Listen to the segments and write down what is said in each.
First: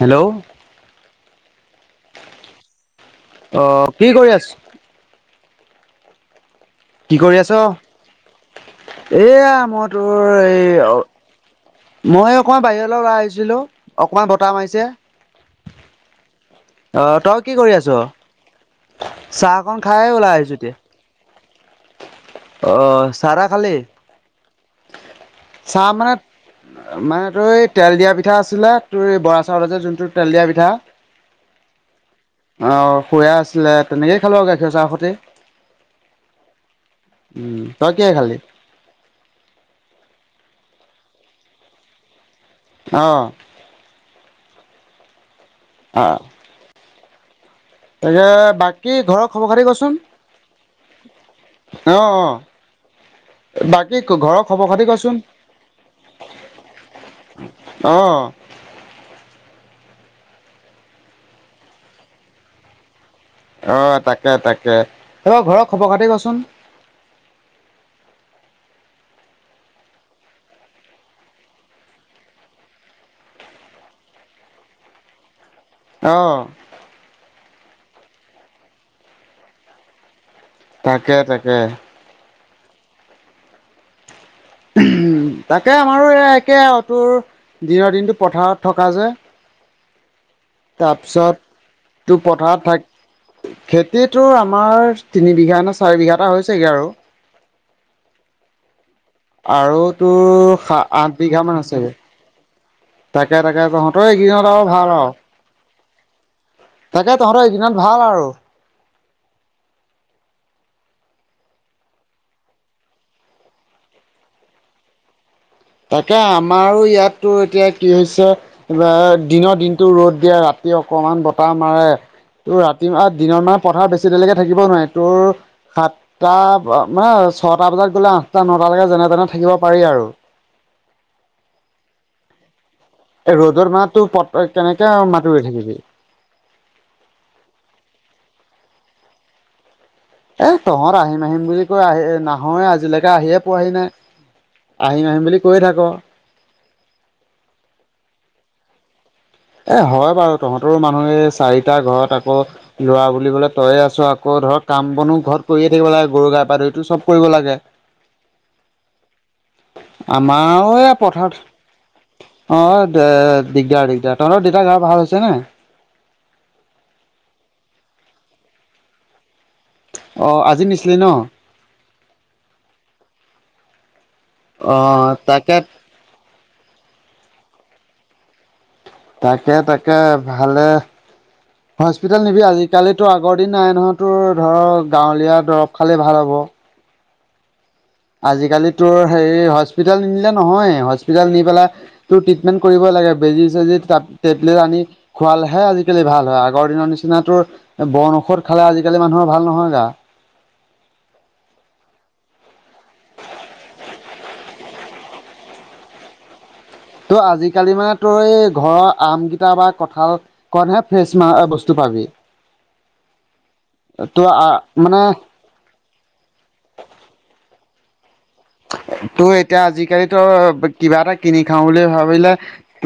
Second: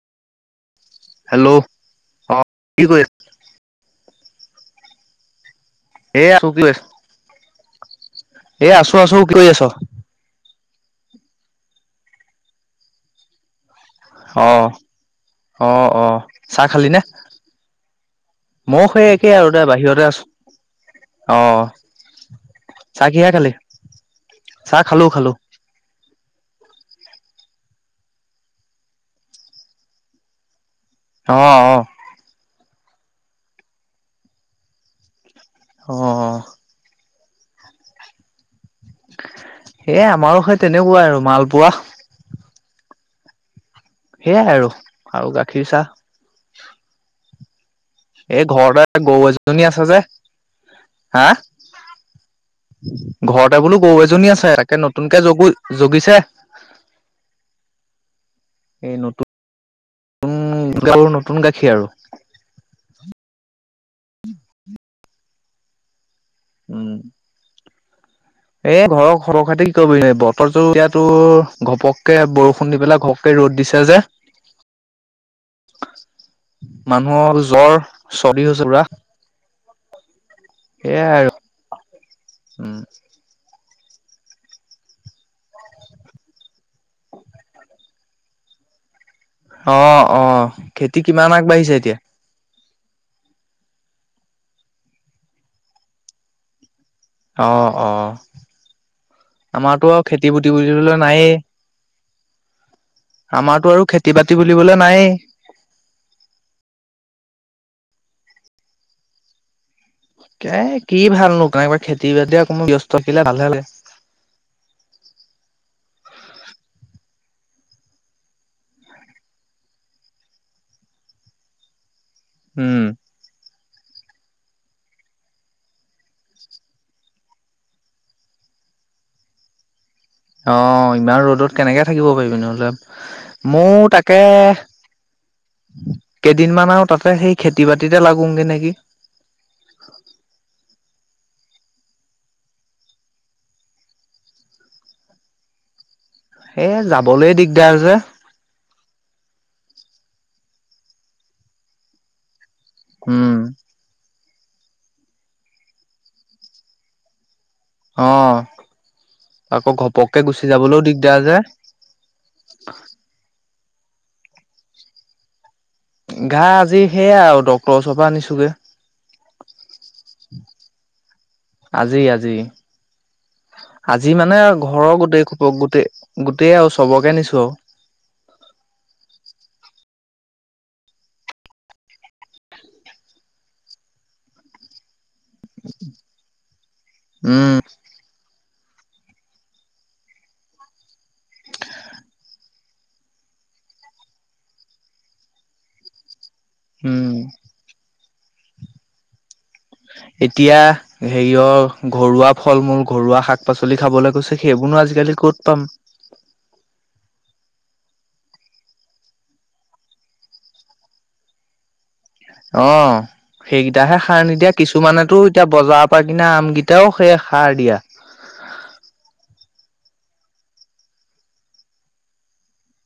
Hello hello অ কি কৰিছা? অ কি কৰি আছ এয়া [inaudible] কি কৰি আছ? আছো কি কৰি এয়া আছ মত তোৰ এই মই অকমান বাহিৰলৈ ওলাই আহিছিলো। অকমান অ বতাহ মাৰিছে। অ অ চাহ খালি নে। অ তই কি কৰি আছ? মই সেই একেই আৰু দে চাহকন বাহিৰতে খাই আছো ওলাই আহিছো এতিয়া। অ, অ চাহ তা খালি। চাহ খালো খালো। চাহ মানে, মানে তোৰ এই তেল দিয়া পিঠা আছিলে তোৰ এই বৰা চাউল যে যোনটো তেল দিয়া পিঠা। অ অ, অ খূয়া আছিলে তেনেকয়ে খালোঁ আৰু গাখীৰ চাহ সতে। অ, উম তই কিহে খালি। এ আমাৰো সেই তেনেকুৱা আৰু মালপোৱা। অ সেইয়াই আৰু আৰু গাখীৰ চাহ। অ, তাকে এই ঘৰতে বাকী গৰু ঘৰৰ খবৰ এজনী খাতি আছে কচোন যে হা অ অ, ঘৰতে বোলো বাকী গৰু এজনী ঘৰৰ আছে খবৰ তাকে খাতি কচোন নতুনকে জগো জগিছে। অ, এই নতুন নতুন গ নতুন গাখীৰ আৰু অ তাকে তাকে এইবাৰ ঘৰৰ খবৰ খাতি কচোন। উম, এ ঘৰৰ ঘবৰ খাতি কি কৰিবিনে বতৰ জোৰ ইয়াতো ঘপককে বৰষুণ দি পেলাই ঘপ, ৰ'দ দিছে যে। [inaudible] অ মানুহৰ জ্বৰ চৰ্দি হৈছে পোৰা তাকে সেইয়াই আৰু তাকে। উম তাকে আমাৰো এই একে তোৰ দিনৰদিনটো পথাৰত থকা যে। অ অ খেতি কিমান আগবাঢ়িছে এতিয়া তাৰপিছত তোক পথাৰত থাক খেতিটোৰ আমাৰ তিনি বিঘা নে চাৰি বিঘাএটা হৈছেগে আৰু অ অ, আৰু আমাৰতো খেতি বুতি তোৰ সা বুলিবলৈ আঠ নায়েই বিঘা মান আছেগে। তাকে আমাৰতো তাকে আৰু তহঁতৰ খেতি বাতি এইকেইদিনত আৰু বুলিবলৈ ভাল নায়েই আৰু তাকে তহঁতৰ এইকেইদিনত ভাল আৰু এ কি ভালনো খেতি বাতি অকণমান ব্যস্ত থাকিলে ভালহে লাগে। তাকে আমাৰো ইয়াতো এতিয়া কি হৈছে। দিনৰ দিনতটো ৰ'দ দিয়ে ৰাতি অকমান বতাহ মাৰে ত উম ৰাতি দিনৰ মাহ পথাৰ বেছি দেৰিলৈকে থাকিব নোৱাৰে তোৰ সাতটা মানে ছটা বজাত গ'লে আঠটা নটালৈকে যেনে তেনে থাকিব পাৰি আৰু অ ইমান ৰ'দত কেনেকে থাকিব পাৰিবি নহ'লে। এ ৰ'দৰ ময়ো মানে তাকে তোৰ কেনেকে মাটি ৰোই থাকিবি। কেইদিনমান আৰু তাতে সেই খেতি বাতিতে লাগোগে নেকি। এ তহঁত আহিম আহিম বুলি কৈ নাহয়ে আজিলৈকে আহিয়ে পোৱাহি নাই। আহিম আহিম বুলি কৈয়ে থাক। সেই যাবলে দিগদাৰ যে এ হয় বাৰু তহঁতৰো মানুহ এই চাৰিটা ঘৰত আকৌ লৰা বুলি উম ক'লে তইয়ে আছ আক আকৌ ধৰ কাম বনো ঘৰত কৰিয়ে থাকিব লাগে গৰু গা পা ধুইটো চব কৰিব লাগে। অ আকৌ ঘপ আমাৰ এইয়া পথাৰত অ দে দিগদাৰ দিগদাৰ, তহঁতৰ দেতাৰ গা ভাল আছে নাই গা আজি সেয়াই আৰু ডক্তৰ ওচৰ পৰা আনিছোগে। অ আজি নিছিলি ন আজি আজি আজি মানে অ ঘৰৰ গোটেই তাকে খোপক গোটেই গোটেই আৱ চবকে নিছো আও তাকে তাকে ভালে হস্পিটেল নিবি আজিকালিতো আগৰ দিন নাই নহয় তোৰ ধৰ গাঁৱলীয়া দৰৱ খালেই ভাল হ'ব। উম আজিকালি তোৰ হেৰি হস্পিতেল নিনিলে নহয় হস্পিতেল নি পেলাই তোৰ টিপমেন্ট কৰিব লাগে বেজি চেজি তাত টেবলেট আনি খোৱালেহে আজিকালি ভাল হয়। আগৰ দিনৰ উম নিচিনা তোৰ বন ঔষধ খালে আজিকালি মানুহৰ ভাল নহয় গা এতিয়া হেৰিয়ৰ ঘৰুৱা ফল- মূল, ঘৰুৱা শাক- পাচলি খাবলৈ কৈছে সেইবোৰনো আজিকালি ক'ত পাম। ত' আজিকালি মানে তোৰ এই ঘৰৰ আমকেইটা বা কঁঠাল কনহে ফ্ৰেছ মাহ বস্তু পাবি অ সেইকেইটাহে সাৰ তো নিদিয়া মানে কিছুমানেতো এতিয়া বজাৰৰ পৰা কিনা আমকেইটাও সেই সাৰ দিয়া। তোৰ এতিয়া আজিকালিতো কিবা এটা কিনি খাও বুলি ভাবিলে।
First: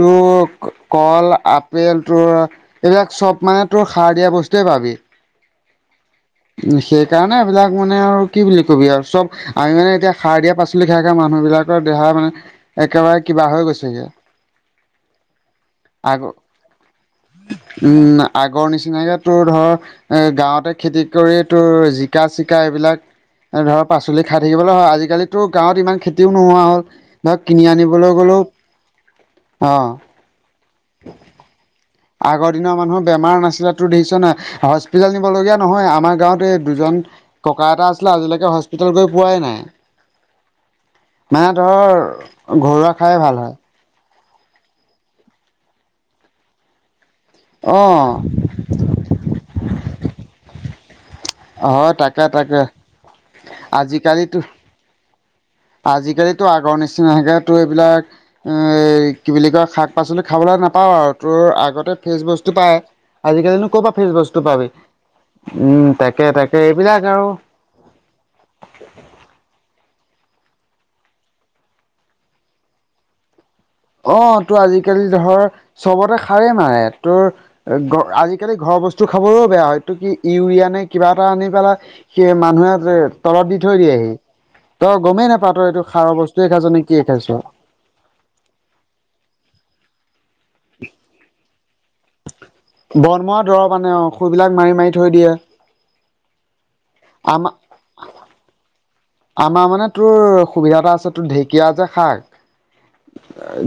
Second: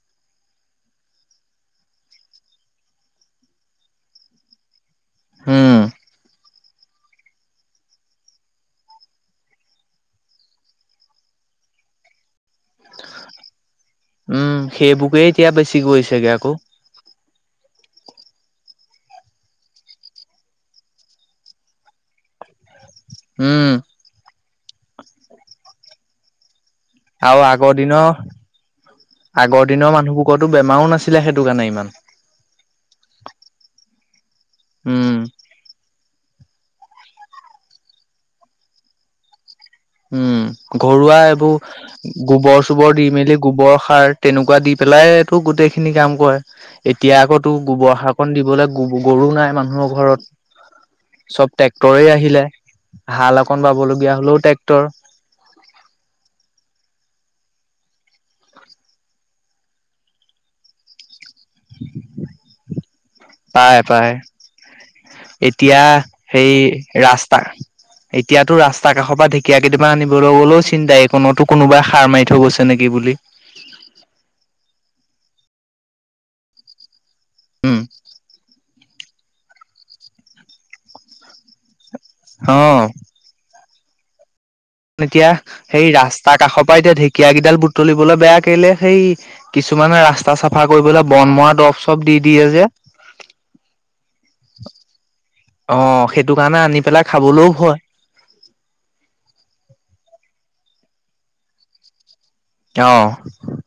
তোক কল আপেল তোৰ এইবিলাক চব মানে তোৰ সাৰ দিয়া বস্তুয়ে পাবি। উম উ সেই কাৰণে এইবিলাক মানে আৰু কি বুলি কবি আৰু চব আমি মানে এতিয়া সাৰ দিয়া পাচলি খাই খাই মানুহ বিলাক দেহা মানে একেবাৰে কিবা হৈ গৈছেগে। উম সেইবোকে এতিয়া বেছি আগ গৈছেগে আকৌ উম আগৰ নিচিনাকে তোৰ ধৰ এ গাঁৱতে খেতি কৰিয়ে তোৰ জিকা চিকা এইবিলাক এনে উম ধৰক পাচলি খাই থাকিবলৈ হয় আজিকালিতো গাঁৱত ইমান খেতিও নোহোৱা হ'ল। ধৰক আৰু কিনি আগৰ আনিবলৈ দিনৰ, গ'লেও আগৰ অ দিনৰ মানুহবোৰ কতো বেমাৰো নাছিলে সেইটো কাৰণে ইমান। আগৰ দিনৰ মানুহৰ বেমাৰ নাছিলে তোৰ দেখিছ নাই হস্পিতেল উম। নিবলগীয়া নহয় আমাৰ গাঁৱতে এই দুজন ককা এটা আছিলে আজিলৈকে হস্পিতেল গৈ পোৱাই নাই। উম ঘৰুৱা মানে এইবোৰ ধৰ গোবৰ ঘৰুৱা চোবৰ দি খাই ভাল মেলি হয়। গোবৰ সাৰ তেনেকুৱা দি পেলাইয়েটো গোটেই খিনি কাম কৰে এতিয়া আকৌ তোৰ গোবৰ অ' সাৰকণ দিবলে গো গৰু নাই মানুহৰ ঘৰত। চব হয় ট্ৰেক্টৰেই তাকে আহিলে তাকে হাল অকন বাবলগীয়া আজিকালিতো হ'লেও টেক আজিকালিতো আগৰ নিচিনাকে তোৰ এইবিলাক উম এই কি বুলি কয়, শাক পাচলি খাবলৈ নাপাওঁ আৰু তোৰ আগতে ফ্ৰেচ বস্তু পায়। আজিকালিনো পায় কৰপৰা ফ্ৰেছ পায়, বস্তু পাবি এতিয়া উম তাকে সেই তাকে এইবিলাক আৰু ৰাস্তা এতিয়াতো ৰাস্তা কাষৰ পৰা ঢেঁকীয়া কেইটামান আনিবলৈ গ'লেও চিন্তা এই কণতো কোনোবাই সাৰ মাৰি থৈ গৈছে নেকি বুলি। অ', তো আজিকালি ধৰ, চবতে খাৰেই মাৰে। তোৰ, উম, আজিকালি ঘৰৰ বছ খাবলৈও বেয়া হয়। ইটো কি ইউৰিয়া নে কিবা এটা আনি পেলাই, সেই মানুহে অ'। যে তলত দি থৈ দিয়েহি। তই এতিয়া, গমেই নাপাৱ তই এইটো সেই সাৰৰ ৰাস্তা বস্তুৱে কাষৰ খাইছ পৰা নে এতিয়া কিয়ে খাইছ। ঢেঁকীয়া কেইডাল বু তলিবলৈ বেয়া কেলে, সেই কিছুমানে, ৰাস্তা চাফা কৰিবলৈ বন মৰা দৰব টব দি দি যে। বনমাৰা দৰৱ আনে, আউ সুৰবিলাক মাৰি মাৰি থৈ দিয়ে। অ', সেইটো কাৰণে আনি পেলাই খাবলৈও আমা- ভয়। আমাৰ মানে, তোৰ সুবিধা এটা আছে। তোৰ ঢেঁকীয়া যে খাই অ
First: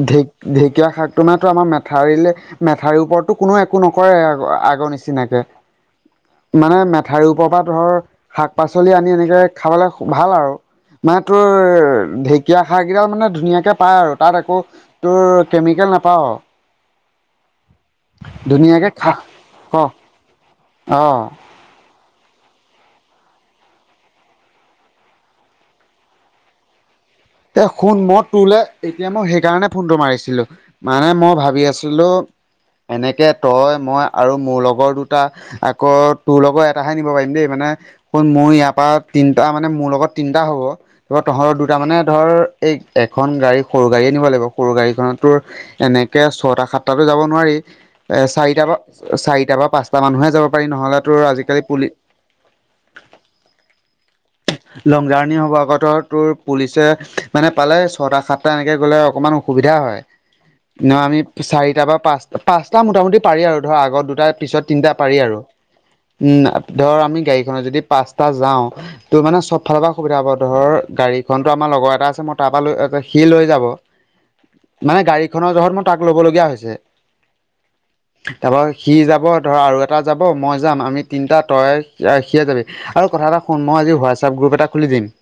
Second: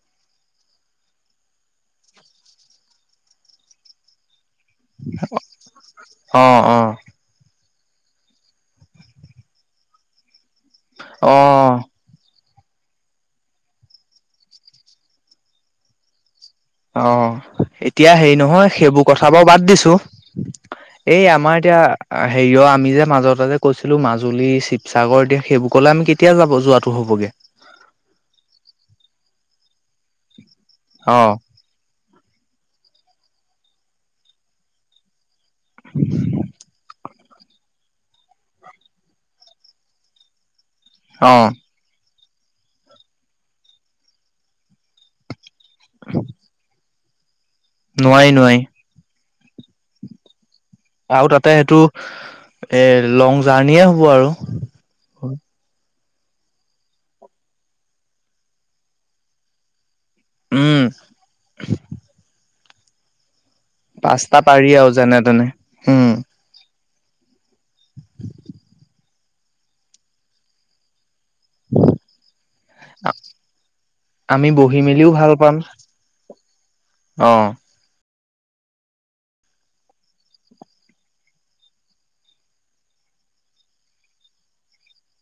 ঢে ঢেঁকীয়া শাকটো নাটো আমাৰ মেঠাৰিলে, মেঠাৰীৰ ওপৰতো কোনো একো নকৰে, আগ নিচিনাকে, অ মানে মে অ ঠাৰিৰ ওপৰৰ পৰা ধৰ, শাক পাচলি আনি এনেকে খাবলৈ ভাল আৰু। মানে অ তোৰ ঢেক কিয়া শাক কেইডাল মানে ধুনীয়াকে পায় আৰু, তাত একো তোৰ কেমিকেল নাপাওঁ। অ', এতিয়া হেৰি নহয়। ধুনীয়াকে সেইবোৰ খা কথা বাৰু বাদ ক দিছো। অ'। এই আমাৰ এতিয়া হেৰিয়, আমি যে মাজতে যে কৈছিলো মাজুলী, শিৱসাগৰদি সেইবোৰকলৈ আমি কেতিয়া যাব, যোৱাটো হ'বগৈ। এ শুন। মই তোলৈ এতিয়া মই সেইকাৰণে ফোনটো মাৰিছোঁ। দিলোঁ। মানে অ মই ভাবি আছিলোঁ এনেকে তই মই আৰু মোৰ লগৰ দুটা আকৌ তোৰ লগৰ এটাহে নিব পাৰিম দেই, মানে শুন, মোৰ ইয়াৰ পৰা তিনটা মানে মোৰ লগত তিনটা হ'ব। ৰ অ তহঁতৰ দুটা মানে ধৰ, এই এখন গাড়ী সৰু গাড়ী নিব লাগিব। সৰু গাড়ীখনত তোৰ, এনেকে ছটা সাত তাতো যাব নোৱাৰি। এ নোৱাৰি নোৱাৰি চাৰিটা বা চাৰিটা বা পাঁচটা মানুহে যাব পাৰি নহ'লে তোৰ আৰু তাতে আজিকালি সেইটো, পুলি এই লং জাৰ্ণিয়ে হ'ব আৰু। লং জাৰ্ণি হ'ব। আকৌ ধৰ তোৰ পুলিচে মানে পালে ছটা, সাতটা এনেকে গ'লে অকমান অসুবিধা হয়। উম ন আমি চাৰিটা বা পাঁচ। পাঁচটা মোটামুটি পাৰি আৰু ধৰ আগত দুটা পিছত তিনিটা পাৰি আৰু। উম। ধৰ, আমি গাড়ীখনত যদি পাঁচটা যাওঁ তোৰ মানে চব ফালৰ পৰা সুবিধা হ'ব। ধৰ গাড়ীখনটো আমাৰ লগৰ এটা আছে। মই তাৰ পৰা লৈ, সি লৈ যাব। আমি বহি নাই মেলিও ভাল গাড়ীখনৰ পাম জহত মোৰ তাক ল'বলগীয়া অ হৈছে। তাৰপৰা সি যাব। ধৰ আৰু এটা যাব, মই যাম। আমি তিনিটা, তই সিয়ে যাবি। আৰু কথা এটা শুন, মই আজি হোৱাছআপ গ্ৰুপ এটা খুলি দিম।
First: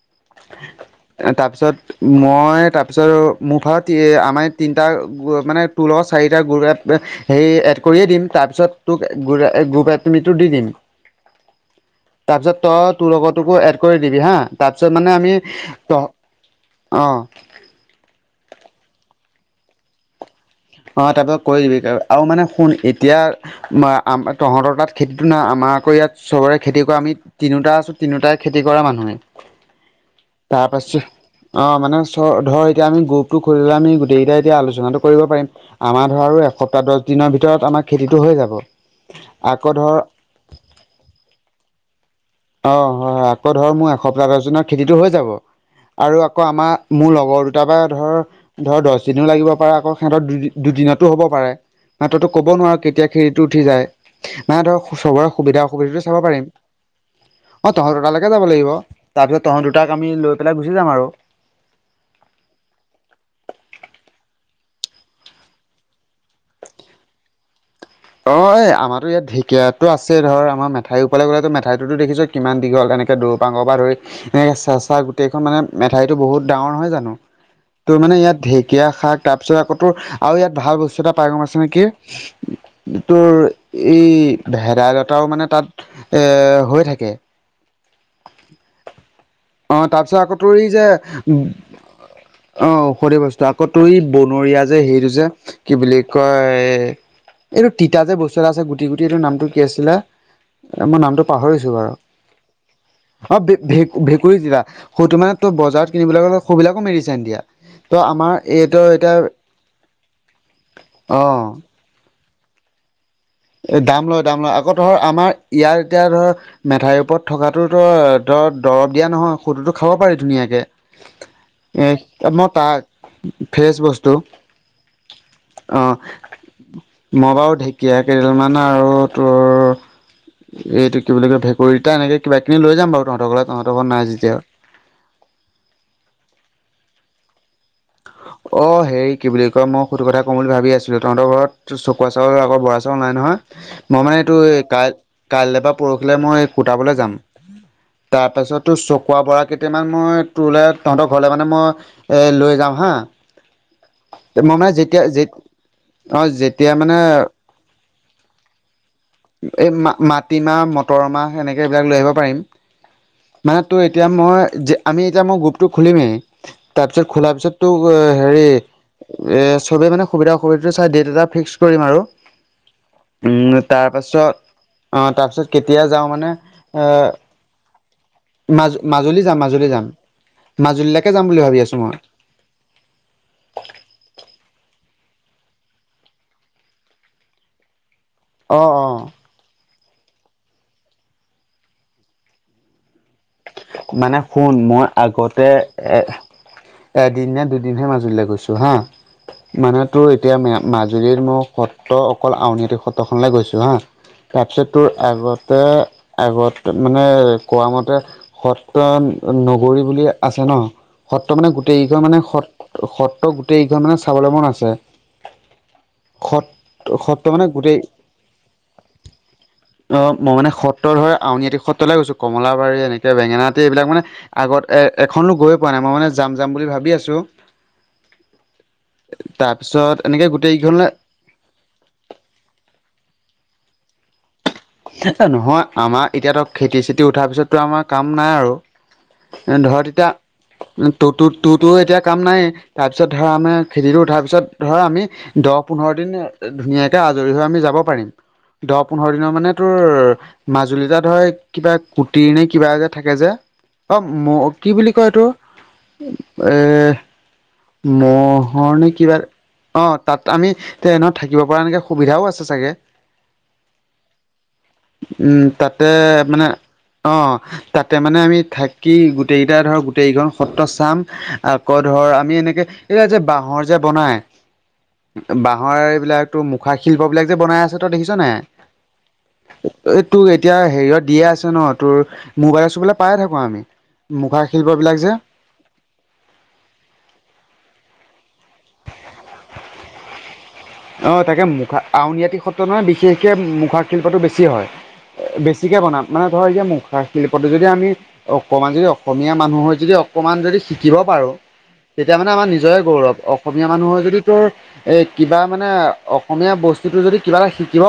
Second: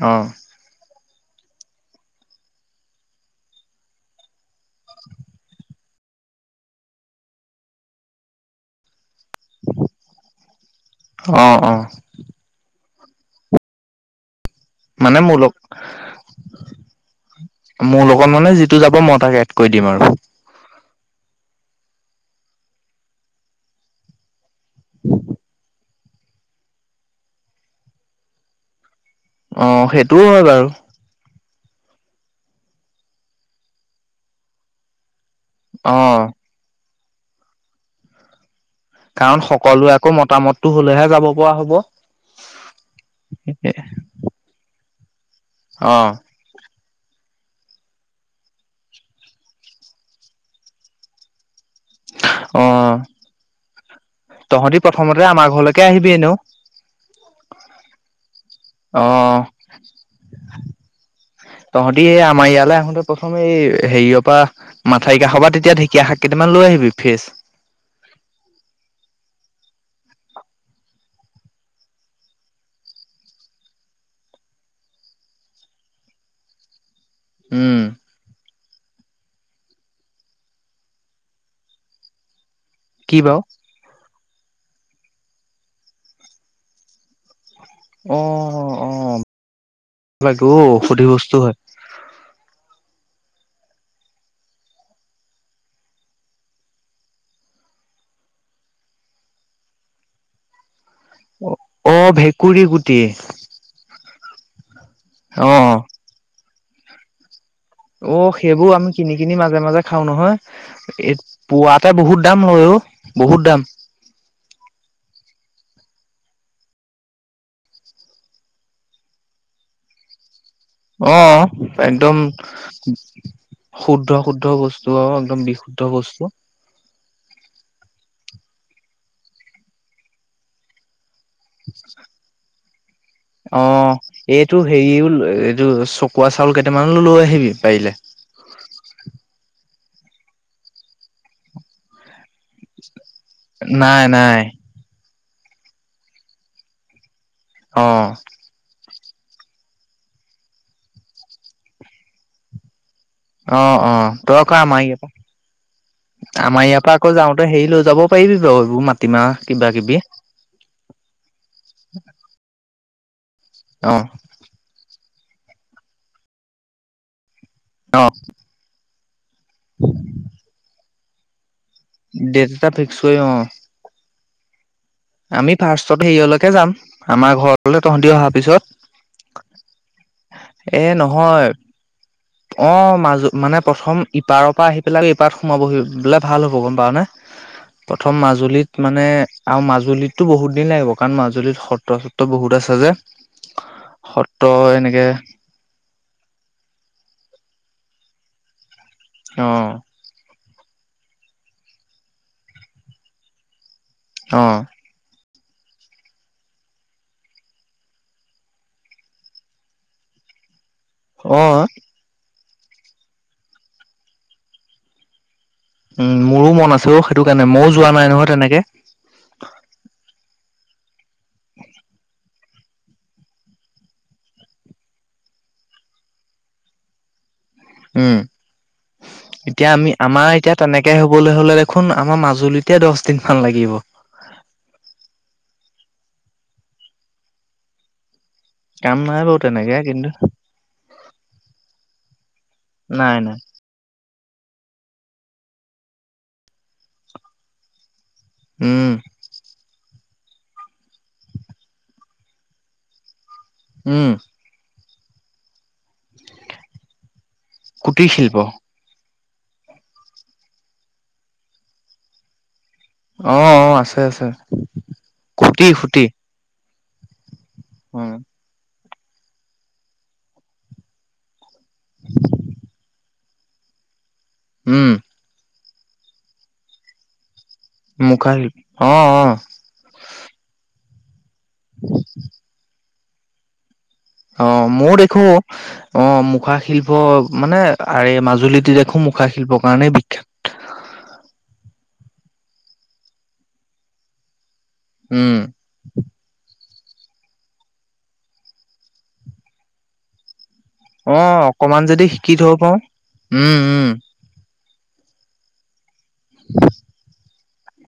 অ'। এ তাৰপিছত মই তাৰপিছত মোৰফালত আমাৰ তিনিটা মানে তোৰ লগত চাৰিটা গু সেই এড কৰিয়ে দিম তাৰপিছত তোক গুপ গোব এডমিটো দি দিম। অ অ তাৰপিছত তই তোৰ লগতটোকো এড কৰি দিবি হা। তাৰপিছত মানে, আমি মোৰ তহ অঁ লগত মানে যিটো যাব মই তাক এড কৰি দিম আৰু। অ', তাৰপিছত কৰি দিবি আৰু মানে শুন এতিয়া আম তহঁতৰ তাত খেতিতো নাই আমাৰ আকৌ ইয়াত চবৰে খেতি কৰা আমি তিনিওটা আছো তিনিটাই খেতি কৰা মানুহে অ সেইটোও হয় বাৰু তাৰ পাছত অঁ মানে চ ধৰ এতিয়া আমি গ্ৰুপটো খুলিলে আমি গোটেইকেইটাই এতিয়া আলোচনাটো কৰিব পাৰিম। অ আমাৰ ধৰ আৰু এসপ্তাহ দহ দিনৰ ভিতৰত আমাৰ খেতিটো হৈ যাব। কাৰণ সকলোৱে আকৌ মতামতটো হলেহে যাব পৰা হব। অ হয় হয় আকৌ ধৰ মোৰ এসপ্তাহ দহজনৰ খেতিটো হৈ যাব আৰু আকৌ আমাৰ মোৰ লগৰ দুটাৰ পা ধৰ ধৰ দহ দিনও লাগিব পাৰে আকৌ সিহঁত দু দুদিনতো হ'ব পাৰে। মাত্ৰতো ক'ব অ নোৱাৰো কেতিয়া খিৰিটো উঠি যায় না তহঁতি ধৰক প্ৰথমতে চবৰে আমাৰ সুবিধা ঘৰলৈকে অসুবিধাটো আহিবি চাব এনেও পাৰিম। অঁ তহ দুটালৈকে যাব লাগিব অ তাৰপিছত তহঁ দুটাক আমি লৈ পেলাই গুচি যাম আৰু। তহঁতি এই আমাৰ ইয়ালৈ আহোতে প্ৰথম এই হেৰিয়ৰ পৰা মাঠৰি কাষ'ৰ পা তেতিয়া ঢেকীয়া শাক কেইটামান লৈ আহিবি ফেচ। অ এই আমাৰো ইয়াত ঢেকীয়াতো আছে ধৰ আমাৰ মেথা ওপৰলৈ গ'লেতো মেঠাইতোত দেখিছই। কিমান দীঘল এনেকৈ দূৰৰ পৰা পাঙৰ পৰা ধৰি এনেকৈ চেঁচা গোটেইখন মানে মেঠাইটো বহুত ডাঙৰ নহয় জানো উম তো মানে ইয়াত ঢেকীয়া শাক তাৰপিছত আকৌ তোৰ আৰু ইয়াত ভাল বস্তু এটা পাই গম আছে নে কি কি তোৰ বাৰু এই ভেদাইলতাও মানে তাত এ হৈ থাকে। অ অ অ অ। অ তাৰপিছত আকৌ লাগে তোৰ এই যে ঔষধি বস্তু হয় অ ঔষধি বস্তু আকৌ তোৰ এই বনৰীয়া যে হেটো যে কি বুলি কয় এইটো তিতা যে বস্তু এটা আছে গুটি গুটি এইটো নামটো কি আছিলে, মই নামটো পাহৰিছো বাৰু, অ ভেকুৰী গুটি অ ভে ভে ভেঁকুৰী তিতা, সৌটো মানে অ তোৰ বজাৰত কিনিবলৈ গলে সেইবিলাকো মেডিচিন দিয়া। ত' অ আমাৰ সেইবোৰ এইটো আমি এতিয়া কিনি কিনি মাজে মাজে খাও নহয়, এই অ পোৱাত তাৰ বহুত দাম লয় অ বহুত দাম দাম লয় দাম লয় আকৌ ধৰ আমাৰ ইয়াত এতিয়া ধৰ মেঠাইৰ ওপৰত থকাতোতো ধৰ দৰব দিয়া নহয় সৌটোতো খাব পাৰি ধুনীয়াকে। অ এ একদম। মই তাক ফ্ৰেছ শুদ্ধ বস্তু শুদ্ধ বস্তু আৰু একদম অ বিশুদ্ধ বস্তু। মই বাৰু ঢেকীয়াক কেৰেল মান আৰু তোৰ এইটো কি বুলি কয় খুৰিতা এনেক কিবা কিবি লৈ যাম বাৰু তহঁতৰ ঘৰলে তঁহতৰ ঘৰত নাই যেতিয়া। টো হেৰিও এইটো চকুৱা চাউল কেইটামানো লৈ আহিবি পাৰিলে। অ হেৰি কি বুলি কয় মই সুটো কথা ক'ম বুলি ভাবি আছিলো তহঁতৰ ঘৰত চকুৱা চাউল আগত বৰা চাউল নাই নহয় নাই মই মানে এইটো নাই কাই কাইলৈ বা পৰহিলৈ মই কুটাবলৈ যাম। অ তাৰ পাছত তোৰ চকুৱা বৰা কেইটামান মই তোৰলে তহতৰ ঘৰলে মানে মই এ লৈ যাওঁ হা। অ অ মই দৰকাৰ মানে আমাৰ যেতিয়া ইয়াতে। যে অ আমাৰ যেতিয়া ইয়াৰ মানে পৰা আকৌ যাওঁতে হেৰি লৈ যাব পাৰিবি বাৰু এইবোৰ মাটিমাহ এই কিবা মা কিবি। মাটিমাহ মটৰ মাহ সেনেকৈ এইবিলাক লৈ আহিব পাৰিম, মানে তোৰ অ এতিয়া মই যে আমি এতিয়া মই গ্ৰুপটো খুলিমেই, তাৰপিছত খোলাৰ পিছত ত অ হেৰি এ চবে মানে সুবিধা অসুবিধাটো চাই ডেট এটা ফিক্স কৰিম আৰু। ডেট এটা ফিক্স কৰিম উম অহ। তাৰপাছত অ তাৰপিছত আমি কেতিয়া ফাৰ্ষ্টত যাওঁ মানে হেৰিয়লকে যাম আমাৰ ঘৰলৈ তহঁতি অহা মাজু মাজুলী যাম মাজুলী যাম, এ মাজুলীলৈকে যাম বুলি নহয় ভাবি আছোঁ মই। অ, মাজু মানে প্ৰথম ইপাৰৰ পৰা আহি পেলাই ইপাৰত সোমাবহি বোলে ভাল হ'ব গম পাও নে? [inaudible] প্ৰথম অ মাজুলীত অ মানে আ মাজুলী। মাজুলীতো বহুত দিন লাগিব কাৰণ মাজুলীত সত্ৰ চত্ৰ বহুত আছে যে। মানে সত্ৰ শুন মই এনেকে আগতে এ এদিন নে দুদিনহে মাজুলীলৈ গৈছো হা অ মানে তোৰ এতিয়া মে মাজুলীৰত মোৰ সত্ৰ অকল আউনীহাটি সত্ৰখনলৈ গৈছোঁ হা অ তাৰপিছত তোৰ আগতে আগতে মানে কোৱা মতে সত্ৰ নগৰী বুলি আছে ন' সত্ৰ অ মানে গোটেইক মানে সত্ৰ সত্ৰ গোটেইকেইখন মানে চাবলৈ মন আছে। উম, সত মোৰো মন আছেও সত্ৰ সেইটো মানে কাৰণে মইও গোটেই যোৱা নাই নহয় তেনেকে অ, 'মই মান সতৰ হয় আউনীহাতি সত্ৰলৈ গৈছো কমলাবাৰী বেঙেনাটি এইবিলাক মানে আগত এখনো গৈ পোৱা নাই মই মানে যাম যাম বুলি ভাবি আছোঁ। উম, এতিয়া আমি তাৰপিছত এনেকে আমাৰ এতিয়া গোটেইকেইখনলে তেনেকে হব ক'বলৈ হ'লে দেখোন আমাৰ মাজুলীতে দহ দিন মান লাগিব। নহয় আমাৰ এতিয়াতো খেতি চেতি উঠাৰ পিছততো আমাৰ কাম নাই আৰু কাম নাই বাৰু তেনেকে কিন্তু তো তোৰতো এতিয়া কাম নাই তাৰপিছত নাই ধৰা নাই আমি খেতিটো উঠাৰ পিছত ধৰ আমি দহ পোন্ধৰ দিন ধুনীয়াকৈ আজৰি হৈ আমি যাব পাৰিম। দহ উম পোন্ধৰ দিনৰ মানে মাজুলীতাত ধৰ কিবা কুটিৰ নে কিবা যে থাকে যে উম অ'। কি বুলি কয় এইটো এৰ কুটিৰ শিল্প মহৰ নে কিবা অ, ' তাত আমি ট্ৰেইনত থাকিব পৰা এনেকে সুবিধাও আছে চাগে। অ, 'অ'আছে আছে। উম, খুটি তাতে খুটি মানে অ, ' তাতে উ মানে আমি থাকি কি গোটেইকেইটা ধৰ গোটেই কেইখন সত্ৰ চাম আকৌ ধৰ আমি এনেকে এয়া যে বাহৰ যে বনায়। উম। বাহৰ এইবলাক তো মুখা শিল্প বিলাক যে বনাই আছে। তই দেখিছ নাই মুখা শিল অ, 'অ'। এই তোৰ এতিয়া হেৰিয়ত দিয়ে আছে ন' তোৰ মোবাইলে চোবাইলে পাইে থাকো আমি মুখা অ, 'মইও শিল্পবিলাক যে দেখো। অ, ' মুখা শিল্প মানে আৰে মাজুলীত দেখো মুখা শিল্প কাৰণে বি অ, তাকে মুখা আউনআটি সত্ৰ নহয় বিশেষকে মুখা শিল্পাতো বেছি হয়। উম বেছিকে বনাম মানে ধৰ যে মুখা শিল্পটো যদি আমি অকমান যদি অসমীয়া মানুহৰ যদি অকমান যদি শিকিব অ পাৰো অকমান যদি তেতিয়া মানে শিকি আমাৰ থব পাৰো নিজৰে গৌৰৱ উম অসমীয়া উম মানুহৰ তোৰ এ কিবা মানে অসমীয়া বস্তুটো যদি কিবা এটা শিকিব